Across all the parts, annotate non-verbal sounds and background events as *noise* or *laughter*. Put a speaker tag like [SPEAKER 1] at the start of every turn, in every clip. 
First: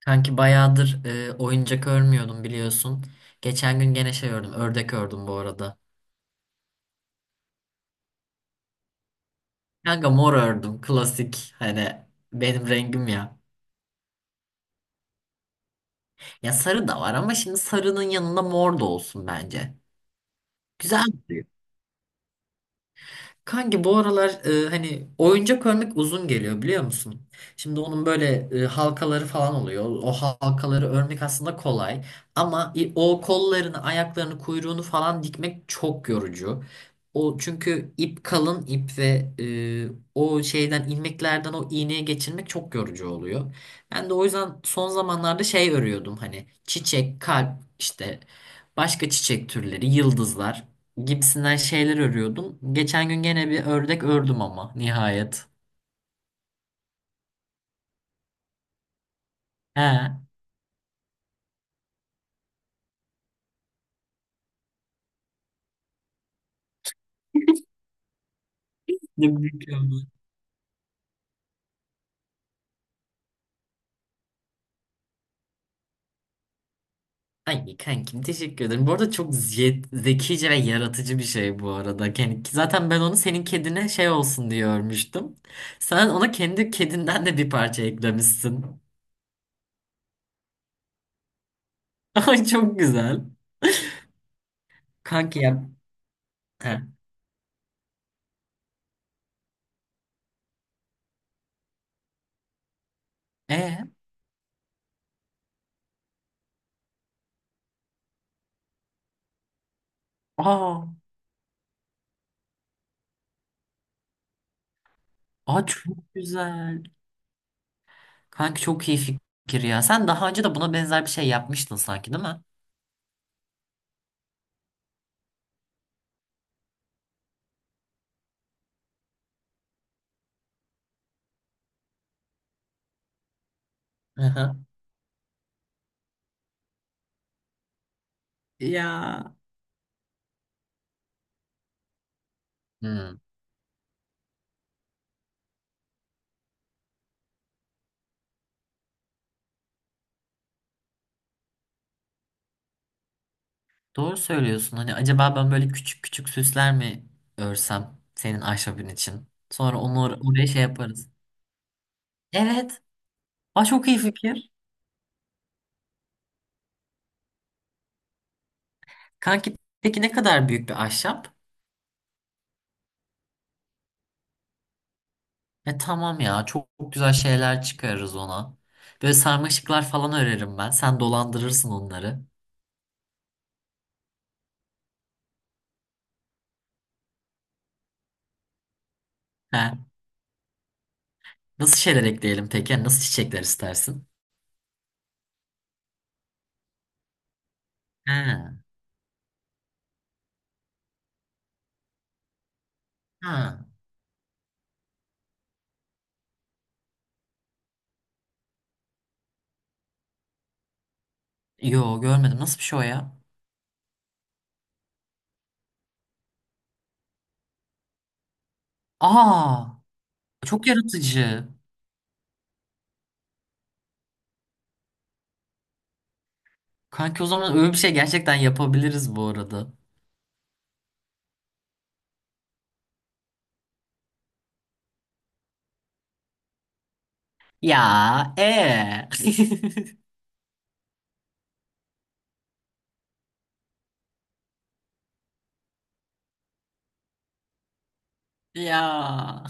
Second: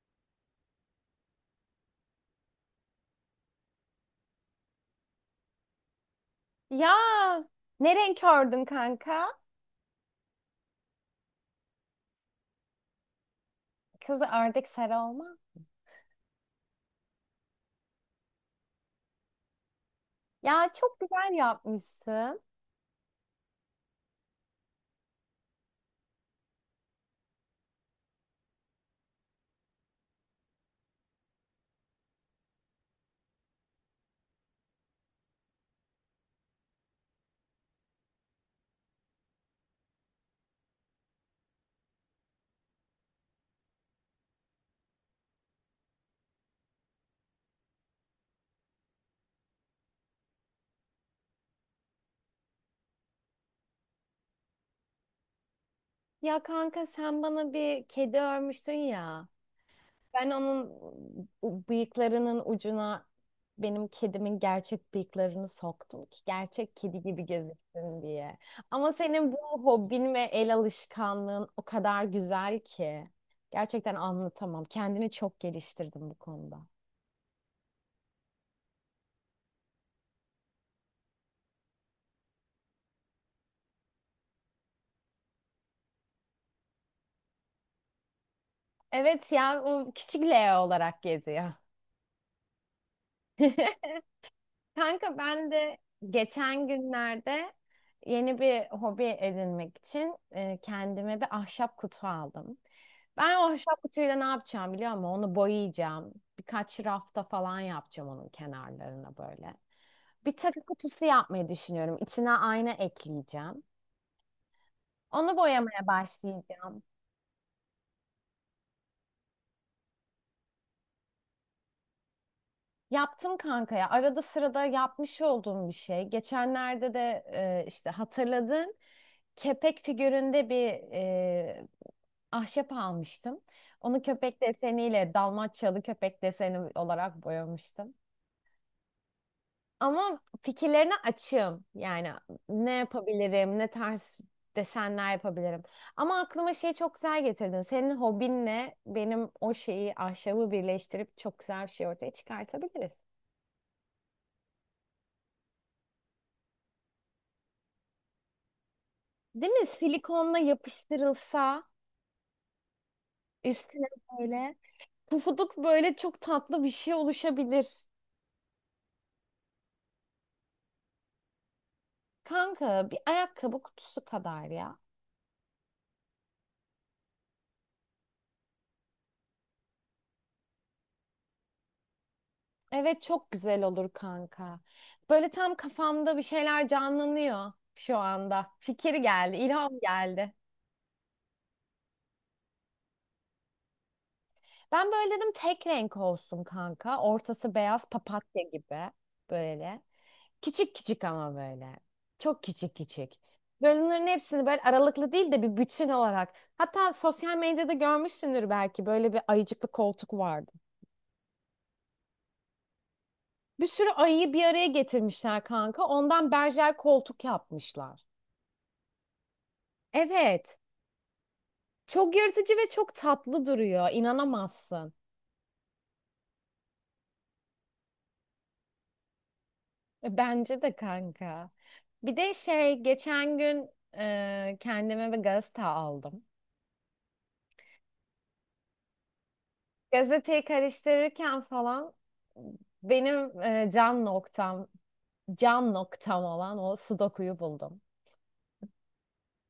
[SPEAKER 1] Kanki bayağıdır oyuncak örmüyordum biliyorsun. Geçen gün gene şey ördüm. Ördek ördüm bu arada.
[SPEAKER 2] Ya ne renk ördün kanka?
[SPEAKER 1] Kanka mor ördüm. Klasik. Hani benim rengim ya.
[SPEAKER 2] Kızı ördek sarı olma.
[SPEAKER 1] Ya sarı da var ama şimdi sarının yanında mor da olsun bence.
[SPEAKER 2] Ya çok
[SPEAKER 1] Güzel.
[SPEAKER 2] güzel yapmışsın.
[SPEAKER 1] Kanki bu aralar hani oyuncak örmek uzun geliyor biliyor musun? Şimdi onun böyle halkaları falan oluyor. O halkaları örmek aslında kolay ama o kollarını, ayaklarını, kuyruğunu falan dikmek çok yorucu. O çünkü ip kalın ip ve o şeyden ilmeklerden o iğneye geçirmek çok yorucu oluyor. Ben de o yüzden son zamanlarda şey örüyordum hani çiçek, kalp işte başka çiçek türleri, yıldızlar gibisinden şeyler örüyordum. Geçen gün gene bir ördek ördüm ama nihayet.
[SPEAKER 2] Ya kanka sen bana bir kedi örmüştün ya.
[SPEAKER 1] He.
[SPEAKER 2] Ben onun bıyıklarının ucuna benim kedimin gerçek bıyıklarını soktum ki gerçek kedi gibi gözüksün diye. Ama
[SPEAKER 1] Ne
[SPEAKER 2] senin bu
[SPEAKER 1] mükemmel.
[SPEAKER 2] hobin ve el alışkanlığın o kadar güzel ki. Gerçekten anlatamam. Kendini çok geliştirdim bu konuda.
[SPEAKER 1] Ay kankim teşekkür ederim. Bu arada çok zekice ve yaratıcı bir şey bu arada. Yani zaten ben onu senin kedine şey olsun diye örmüştüm. Sen ona kendi kedinden de bir parça eklemişsin.
[SPEAKER 2] Evet ya o küçük Leo olarak geziyor.
[SPEAKER 1] *laughs* Ay çok güzel.
[SPEAKER 2] *laughs* Kanka
[SPEAKER 1] Kanki
[SPEAKER 2] ben
[SPEAKER 1] ya.
[SPEAKER 2] de geçen
[SPEAKER 1] He.
[SPEAKER 2] günlerde yeni bir hobi edinmek için kendime bir ahşap kutu aldım. Ben o ahşap
[SPEAKER 1] E?
[SPEAKER 2] kutuyla ne yapacağım biliyor musun? Onu boyayacağım. Birkaç rafta falan yapacağım onun kenarlarına böyle. Bir takı
[SPEAKER 1] Aa,
[SPEAKER 2] kutusu yapmayı düşünüyorum. İçine ayna ekleyeceğim. Onu
[SPEAKER 1] aa
[SPEAKER 2] boyamaya
[SPEAKER 1] çok
[SPEAKER 2] başlayacağım.
[SPEAKER 1] güzel. Kanki çok iyi fikir ya. Sen daha önce de buna benzer bir şey yapmıştın sanki değil mi?
[SPEAKER 2] Yaptım kanka ya. Arada sırada yapmış olduğum bir şey. Geçenlerde de işte hatırladım. Kepek figüründe bir e, ahşap almıştım. Onu köpek
[SPEAKER 1] Aha.
[SPEAKER 2] deseniyle Dalmaçyalı köpek deseni olarak boyamıştım.
[SPEAKER 1] Ya.
[SPEAKER 2] Ama fikirlerine açığım. Yani ne
[SPEAKER 1] Hmm.
[SPEAKER 2] yapabilirim, ne tarz desenler yapabilirim. Ama aklıma şey çok güzel getirdin. Senin hobinle benim o şeyi, ahşabı birleştirip çok güzel bir şey ortaya çıkartabiliriz.
[SPEAKER 1] Doğru söylüyorsun. Hani acaba ben böyle küçük küçük süsler mi örsem ahşabın için?
[SPEAKER 2] Değil mi?
[SPEAKER 1] Sonra onu
[SPEAKER 2] Silikonla
[SPEAKER 1] oraya şey yaparız.
[SPEAKER 2] yapıştırılsa
[SPEAKER 1] Evet. Aa,
[SPEAKER 2] üstüne
[SPEAKER 1] çok iyi fikir.
[SPEAKER 2] böyle pufuduk böyle çok tatlı bir şey oluşabilir.
[SPEAKER 1] Kanki peki ne kadar büyük bir ahşap?
[SPEAKER 2] Kanka bir ayakkabı kutusu kadar ya.
[SPEAKER 1] E tamam ya çok, çok güzel şeyler çıkarırız ona. Böyle sarmaşıklar falan örerim ben. Sen dolandırırsın onları.
[SPEAKER 2] Evet çok güzel olur kanka. Böyle tam kafamda bir şeyler canlanıyor şu anda. Fikir geldi,
[SPEAKER 1] He.
[SPEAKER 2] ilham geldi.
[SPEAKER 1] Nasıl şeyler ekleyelim peki? Yani nasıl çiçekler istersin?
[SPEAKER 2] Ben böyle dedim tek renk olsun kanka. Ortası beyaz
[SPEAKER 1] He.
[SPEAKER 2] papatya gibi böyle. Küçük küçük ama böyle. Çok küçük küçük.
[SPEAKER 1] Ha.
[SPEAKER 2] Böyle bunların hepsini böyle aralıklı değil de bir bütün olarak. Hatta sosyal medyada görmüşsündür belki böyle bir ayıcıklı koltuk vardı.
[SPEAKER 1] Yo görmedim. Nasıl bir şey o ya?
[SPEAKER 2] Bir sürü ayıyı bir araya getirmişler kanka. Ondan berjer koltuk yapmışlar.
[SPEAKER 1] Aa
[SPEAKER 2] Evet.
[SPEAKER 1] çok yaratıcı.
[SPEAKER 2] Çok yırtıcı ve çok tatlı duruyor. İnanamazsın.
[SPEAKER 1] Kanki o zaman öyle bir şey gerçekten yapabiliriz bu arada.
[SPEAKER 2] Bence de kanka. Bir de şey geçen gün kendime bir gazete aldım.
[SPEAKER 1] Ya
[SPEAKER 2] Gazeteyi karıştırırken falan benim can noktam, can noktam olan o sudokuyu buldum.
[SPEAKER 1] *laughs* ya.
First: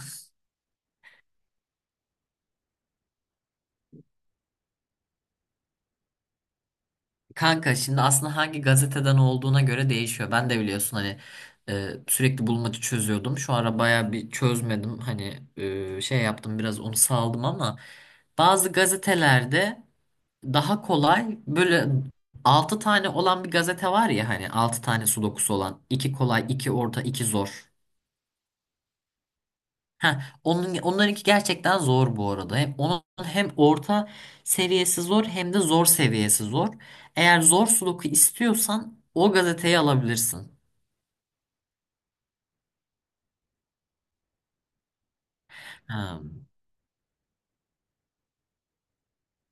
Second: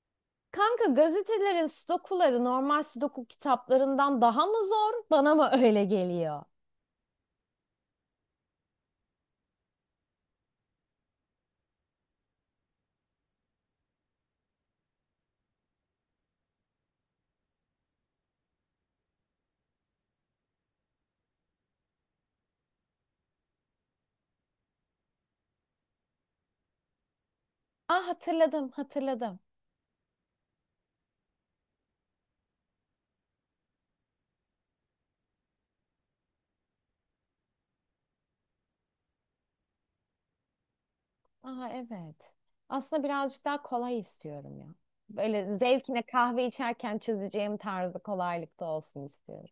[SPEAKER 2] Kanka gazetelerin sudokuları normal sudoku kitaplarından daha mı zor? Bana mı öyle geliyor?
[SPEAKER 1] Kanka şimdi aslında hangi gazeteden olduğuna göre değişiyor. Ben de biliyorsun hani sürekli bulmaca çözüyordum. Şu ara baya bir çözmedim. Hani şey yaptım biraz onu saldım ama bazı gazetelerde daha kolay böyle 6 tane olan bir gazete var ya hani 6 tane sudokusu olan 2 kolay 2 orta 2 zor.
[SPEAKER 2] Ah hatırladım, hatırladım.
[SPEAKER 1] Ha, onlarınki gerçekten zor bu arada. Hem onun hem orta seviyesi zor hem de zor seviyesi zor. Eğer zor sudoku istiyorsan o gazeteyi alabilirsin.
[SPEAKER 2] Aha evet. Aslında birazcık daha kolay istiyorum ya. Böyle zevkine
[SPEAKER 1] Ha,
[SPEAKER 2] kahve içerken çözeceğim tarzı kolaylıkta olsun istiyorum.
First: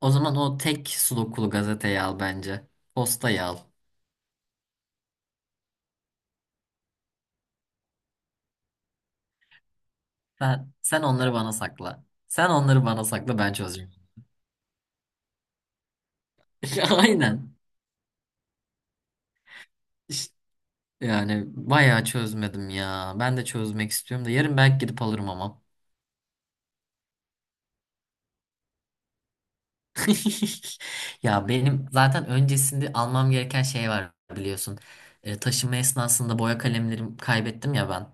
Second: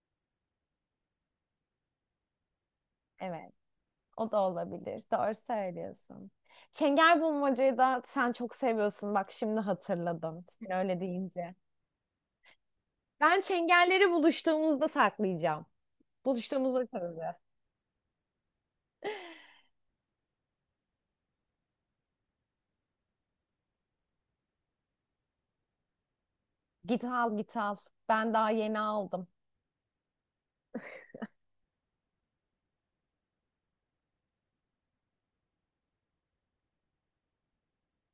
[SPEAKER 1] o zaman o tek sudokulu gazeteyi al bence. Postayı
[SPEAKER 2] Evet.
[SPEAKER 1] al.
[SPEAKER 2] O da olabilir. Doğru söylüyorsun. Çengelbulmacayı da sen çok seviyorsun. Bak şimdi hatırladım. Sen
[SPEAKER 1] Sen,
[SPEAKER 2] öyle
[SPEAKER 1] sen onları bana
[SPEAKER 2] deyince.
[SPEAKER 1] sakla. Sen onları bana sakla
[SPEAKER 2] Ben
[SPEAKER 1] ben çözeceğim.
[SPEAKER 2] çengelleri buluştuğumuzda saklayacağım. Buluştuğumuzda
[SPEAKER 1] *laughs*
[SPEAKER 2] saklayacağız.
[SPEAKER 1] Aynen. İşte yani bayağı çözmedim ya. Ben de çözmek istiyorum da yarın belki gidip alırım ama.
[SPEAKER 2] Git al git al. Ben daha yeni aldım.
[SPEAKER 1] *laughs* Ya benim zaten öncesinde almam gereken şey var biliyorsun. Taşıma esnasında boya kalemlerimi kaybettim ya ben.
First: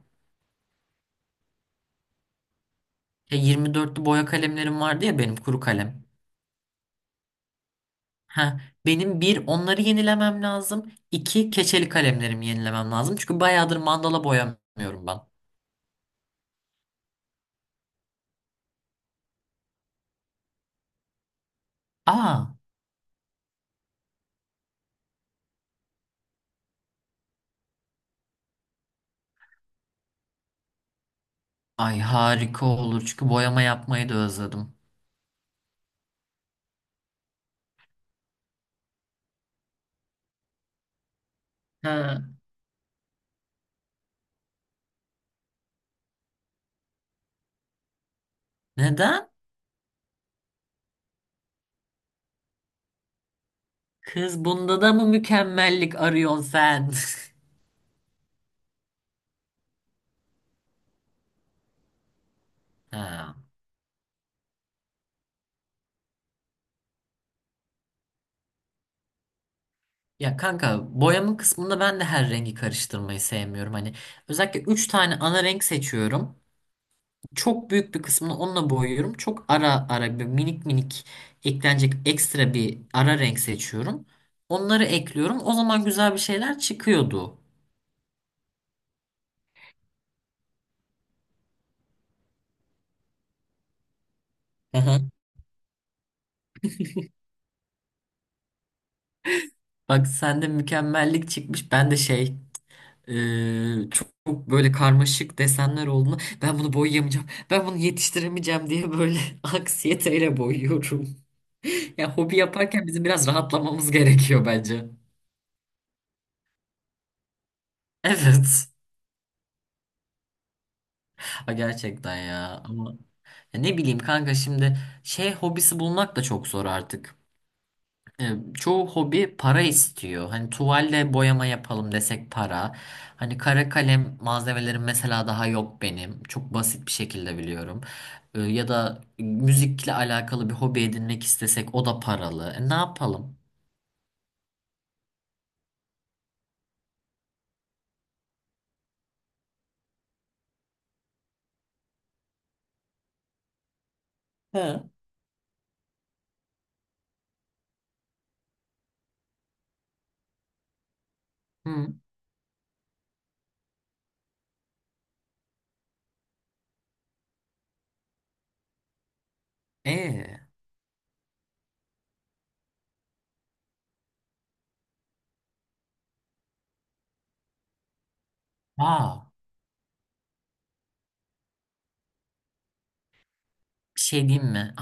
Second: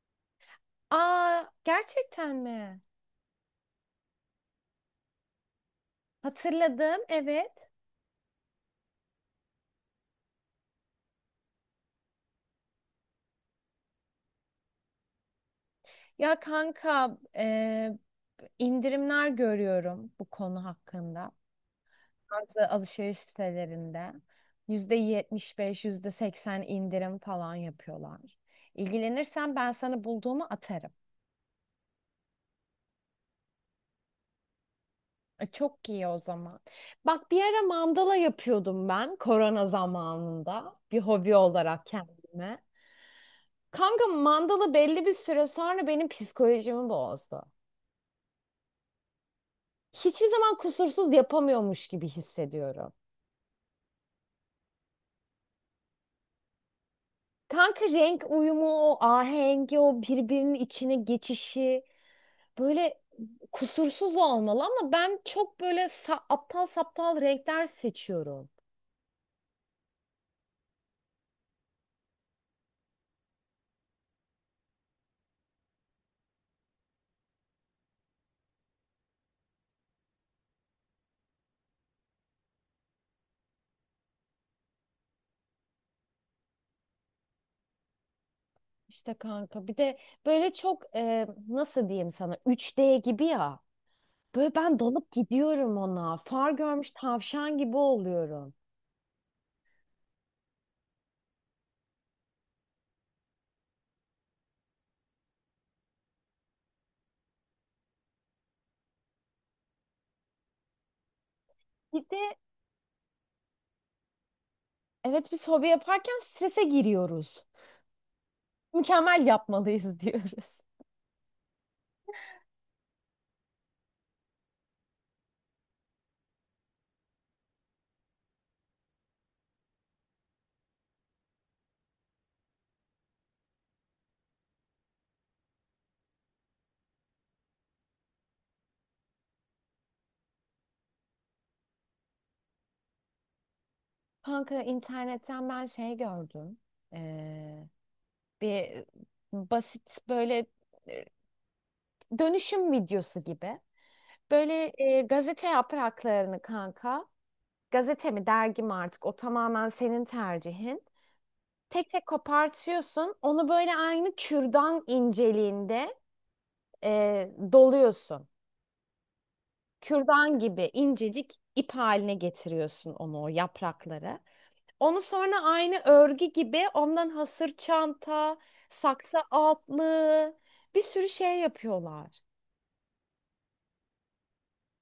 [SPEAKER 2] Aa gerçekten mi?
[SPEAKER 1] 24'lü boya kalemlerim vardı ya benim kuru kalem.
[SPEAKER 2] Hatırladım evet.
[SPEAKER 1] Ha, benim bir onları yenilemem lazım. İki keçeli kalemlerimi yenilemem lazım. Çünkü bayağıdır mandala boyamıyorum ben.
[SPEAKER 2] Ya kanka indirimler görüyorum bu konu hakkında.
[SPEAKER 1] Aa,
[SPEAKER 2] Bazı alışveriş sitelerinde %75 %80 indirim falan yapıyorlar. İlgilenirsen ben sana bulduğumu atarım.
[SPEAKER 1] ay harika olur çünkü boyama yapmayı da özledim.
[SPEAKER 2] E, çok iyi o zaman. Bak bir ara mandala yapıyordum ben korona zamanında bir hobi olarak
[SPEAKER 1] Ha,
[SPEAKER 2] kendime. Kanka mandala belli bir süre sonra benim psikolojimi bozdu.
[SPEAKER 1] neden?
[SPEAKER 2] Hiçbir zaman kusursuz yapamıyormuş gibi hissediyorum.
[SPEAKER 1] Kız bunda da mı mükemmellik arıyorsun sen?
[SPEAKER 2] Kanka renk uyumu, o ahengi, o birbirinin içine geçişi
[SPEAKER 1] *laughs*
[SPEAKER 2] böyle
[SPEAKER 1] Ha.
[SPEAKER 2] kusursuz olmalı ama ben çok böyle aptal saptal renkler seçiyorum.
[SPEAKER 1] Ya kanka boyama kısmında ben de her rengi karıştırmayı sevmiyorum. Hani özellikle 3 tane ana renk seçiyorum. Çok büyük bir kısmını onunla boyuyorum. Çok ara ara bir minik minik eklenecek ekstra bir ara renk seçiyorum. Onları ekliyorum. O zaman güzel bir şeyler çıkıyordu.
[SPEAKER 2] İşte kanka bir de böyle çok nasıl diyeyim sana 3D gibi ya. Böyle ben
[SPEAKER 1] Hı
[SPEAKER 2] dalıp
[SPEAKER 1] hı.
[SPEAKER 2] gidiyorum ona. Far görmüş tavşan gibi oluyorum.
[SPEAKER 1] Bak sende mükemmellik çıkmış. Ben de şey çok, çok böyle karmaşık desenler olduğunu ben bunu boyayamayacağım. Ben bunu yetiştiremeyeceğim diye böyle *laughs* aksiyeteyle boyuyorum.
[SPEAKER 2] Bir
[SPEAKER 1] Ya
[SPEAKER 2] de
[SPEAKER 1] hobi yaparken bizim biraz rahatlamamız gerekiyor bence.
[SPEAKER 2] evet biz hobi yaparken strese giriyoruz.
[SPEAKER 1] Evet.
[SPEAKER 2] Mükemmel yapmalıyız *laughs* diyoruz.
[SPEAKER 1] Ha, gerçekten ya. Ama ya ne bileyim kanka şimdi şey hobisi bulmak da çok zor artık. E, Çoğu hobi para istiyor. Hani tuvalle boyama yapalım desek para. Hani kara kalem malzemelerim mesela daha yok benim. Çok basit bir şekilde biliyorum. Ya da müzikle alakalı bir hobi edinmek istesek o da paralı. Ne yapalım?
[SPEAKER 2] Kanka internetten ben şey gördüm. Ee, Bir basit böyle e, dönüşüm videosu gibi. Böyle
[SPEAKER 1] He.
[SPEAKER 2] gazete yapraklarını kanka, gazete mi dergi mi artık o tamamen senin tercihin. Tek
[SPEAKER 1] Hı.
[SPEAKER 2] tek kopartıyorsun. Onu böyle aynı kürdan inceliğinde doluyorsun.
[SPEAKER 1] E.
[SPEAKER 2] Kürdan gibi incecik ip haline getiriyorsun onu o yaprakları. Onu sonra aynı örgü gibi ondan hasır çanta, saksı
[SPEAKER 1] Aa.
[SPEAKER 2] altlığı bir sürü şey yapıyorlar.
[SPEAKER 1] Bir şey diyeyim mi?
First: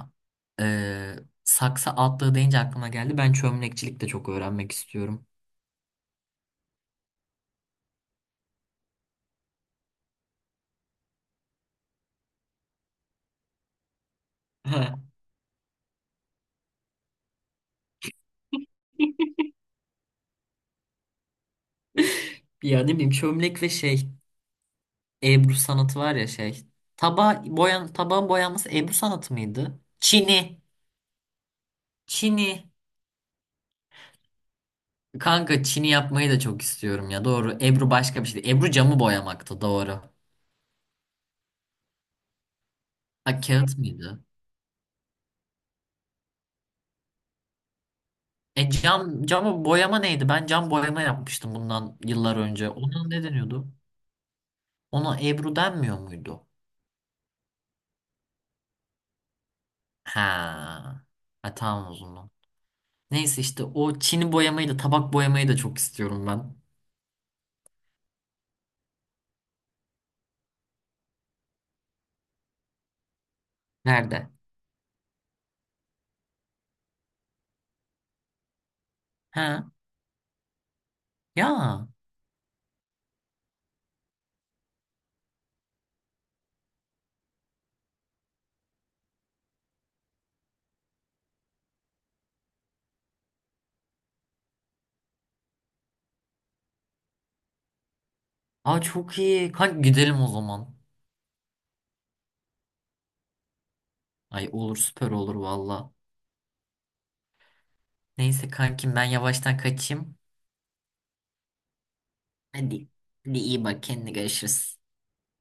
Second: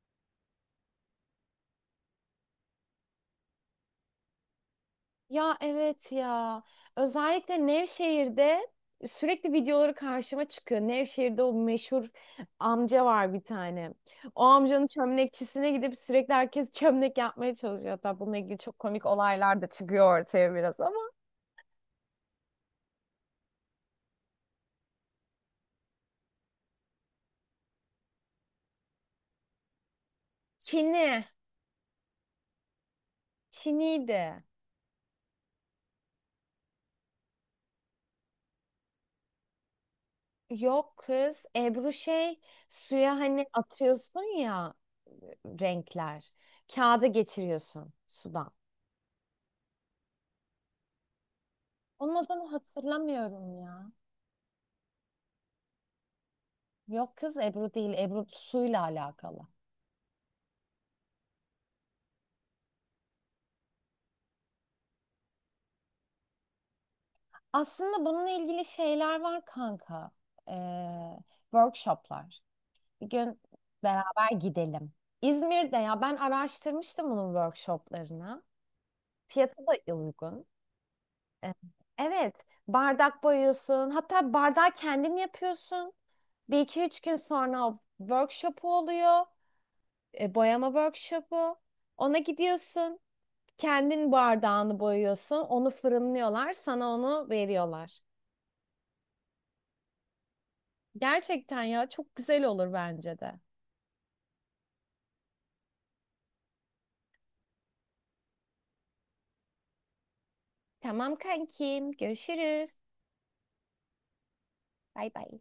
[SPEAKER 1] Ee, Saksı atlığı deyince aklıma geldi. Ben çömlekçilik de çok öğrenmek istiyorum.
[SPEAKER 2] Ya evet ya. Özellikle Nevşehir'de sürekli videoları karşıma çıkıyor. Nevşehir'de o meşhur amca var bir tane. O amcanın
[SPEAKER 1] Ha.
[SPEAKER 2] çömlekçisine gidip sürekli herkes çömlek yapmaya çalışıyor. Hatta bununla ilgili çok komik olaylar da çıkıyor ortaya biraz ama.
[SPEAKER 1] *laughs* Ya ne bileyim çömlek ve şey Ebru sanatı var ya şey. Tabağın boyanması Ebru sanatı mıydı? Çini.
[SPEAKER 2] Çini.
[SPEAKER 1] Çini.
[SPEAKER 2] Çiniydi.
[SPEAKER 1] Kanka çini yapmayı da çok istiyorum ya. Doğru. Ebru başka bir şeydi. Ebru camı boyamaktı. Doğru.
[SPEAKER 2] Yok kız. Ebru şey suya
[SPEAKER 1] Ha
[SPEAKER 2] hani
[SPEAKER 1] kağıt mıydı?
[SPEAKER 2] atıyorsun ya renkler. Kağıda geçiriyorsun sudan.
[SPEAKER 1] Camı boyama neydi? Ben cam boyama yapmıştım bundan
[SPEAKER 2] Onun
[SPEAKER 1] yıllar
[SPEAKER 2] adını
[SPEAKER 1] önce. Ona ne
[SPEAKER 2] hatırlamıyorum
[SPEAKER 1] deniyordu?
[SPEAKER 2] ya.
[SPEAKER 1] Ona Ebru denmiyor muydu?
[SPEAKER 2] Yok kız Ebru değil. Ebru suyla alakalı.
[SPEAKER 1] Ha. Ha tamam o zaman. Neyse işte o Çin'i boyamayı da tabak boyamayı da çok istiyorum ben.
[SPEAKER 2] Aslında bununla ilgili şeyler var kanka. Ee, workshoplar. Bir gün beraber
[SPEAKER 1] Nerede?
[SPEAKER 2] gidelim. İzmir'de ya ben araştırmıştım bunun workshoplarını. Fiyatı
[SPEAKER 1] Ha.
[SPEAKER 2] da uygun. Ee,
[SPEAKER 1] Ya.
[SPEAKER 2] evet bardak boyuyorsun. Hatta bardağı kendin yapıyorsun. Bir iki üç gün sonra o workshop'u oluyor. Boyama workshop'u. Ona gidiyorsun. Kendin bardağını boyuyorsun, onu fırınlıyorlar, sana onu veriyorlar.
[SPEAKER 1] Aa çok iyi. Kanka gidelim o zaman.
[SPEAKER 2] Gerçekten ya çok güzel olur bence de.
[SPEAKER 1] Ay olur süper olur valla. Neyse kankim ben yavaştan kaçayım.
[SPEAKER 2] Tamam kankim, görüşürüz.
[SPEAKER 1] Hadi. Hadi iyi bak kendine görüşürüz.
[SPEAKER 2] Bay bay.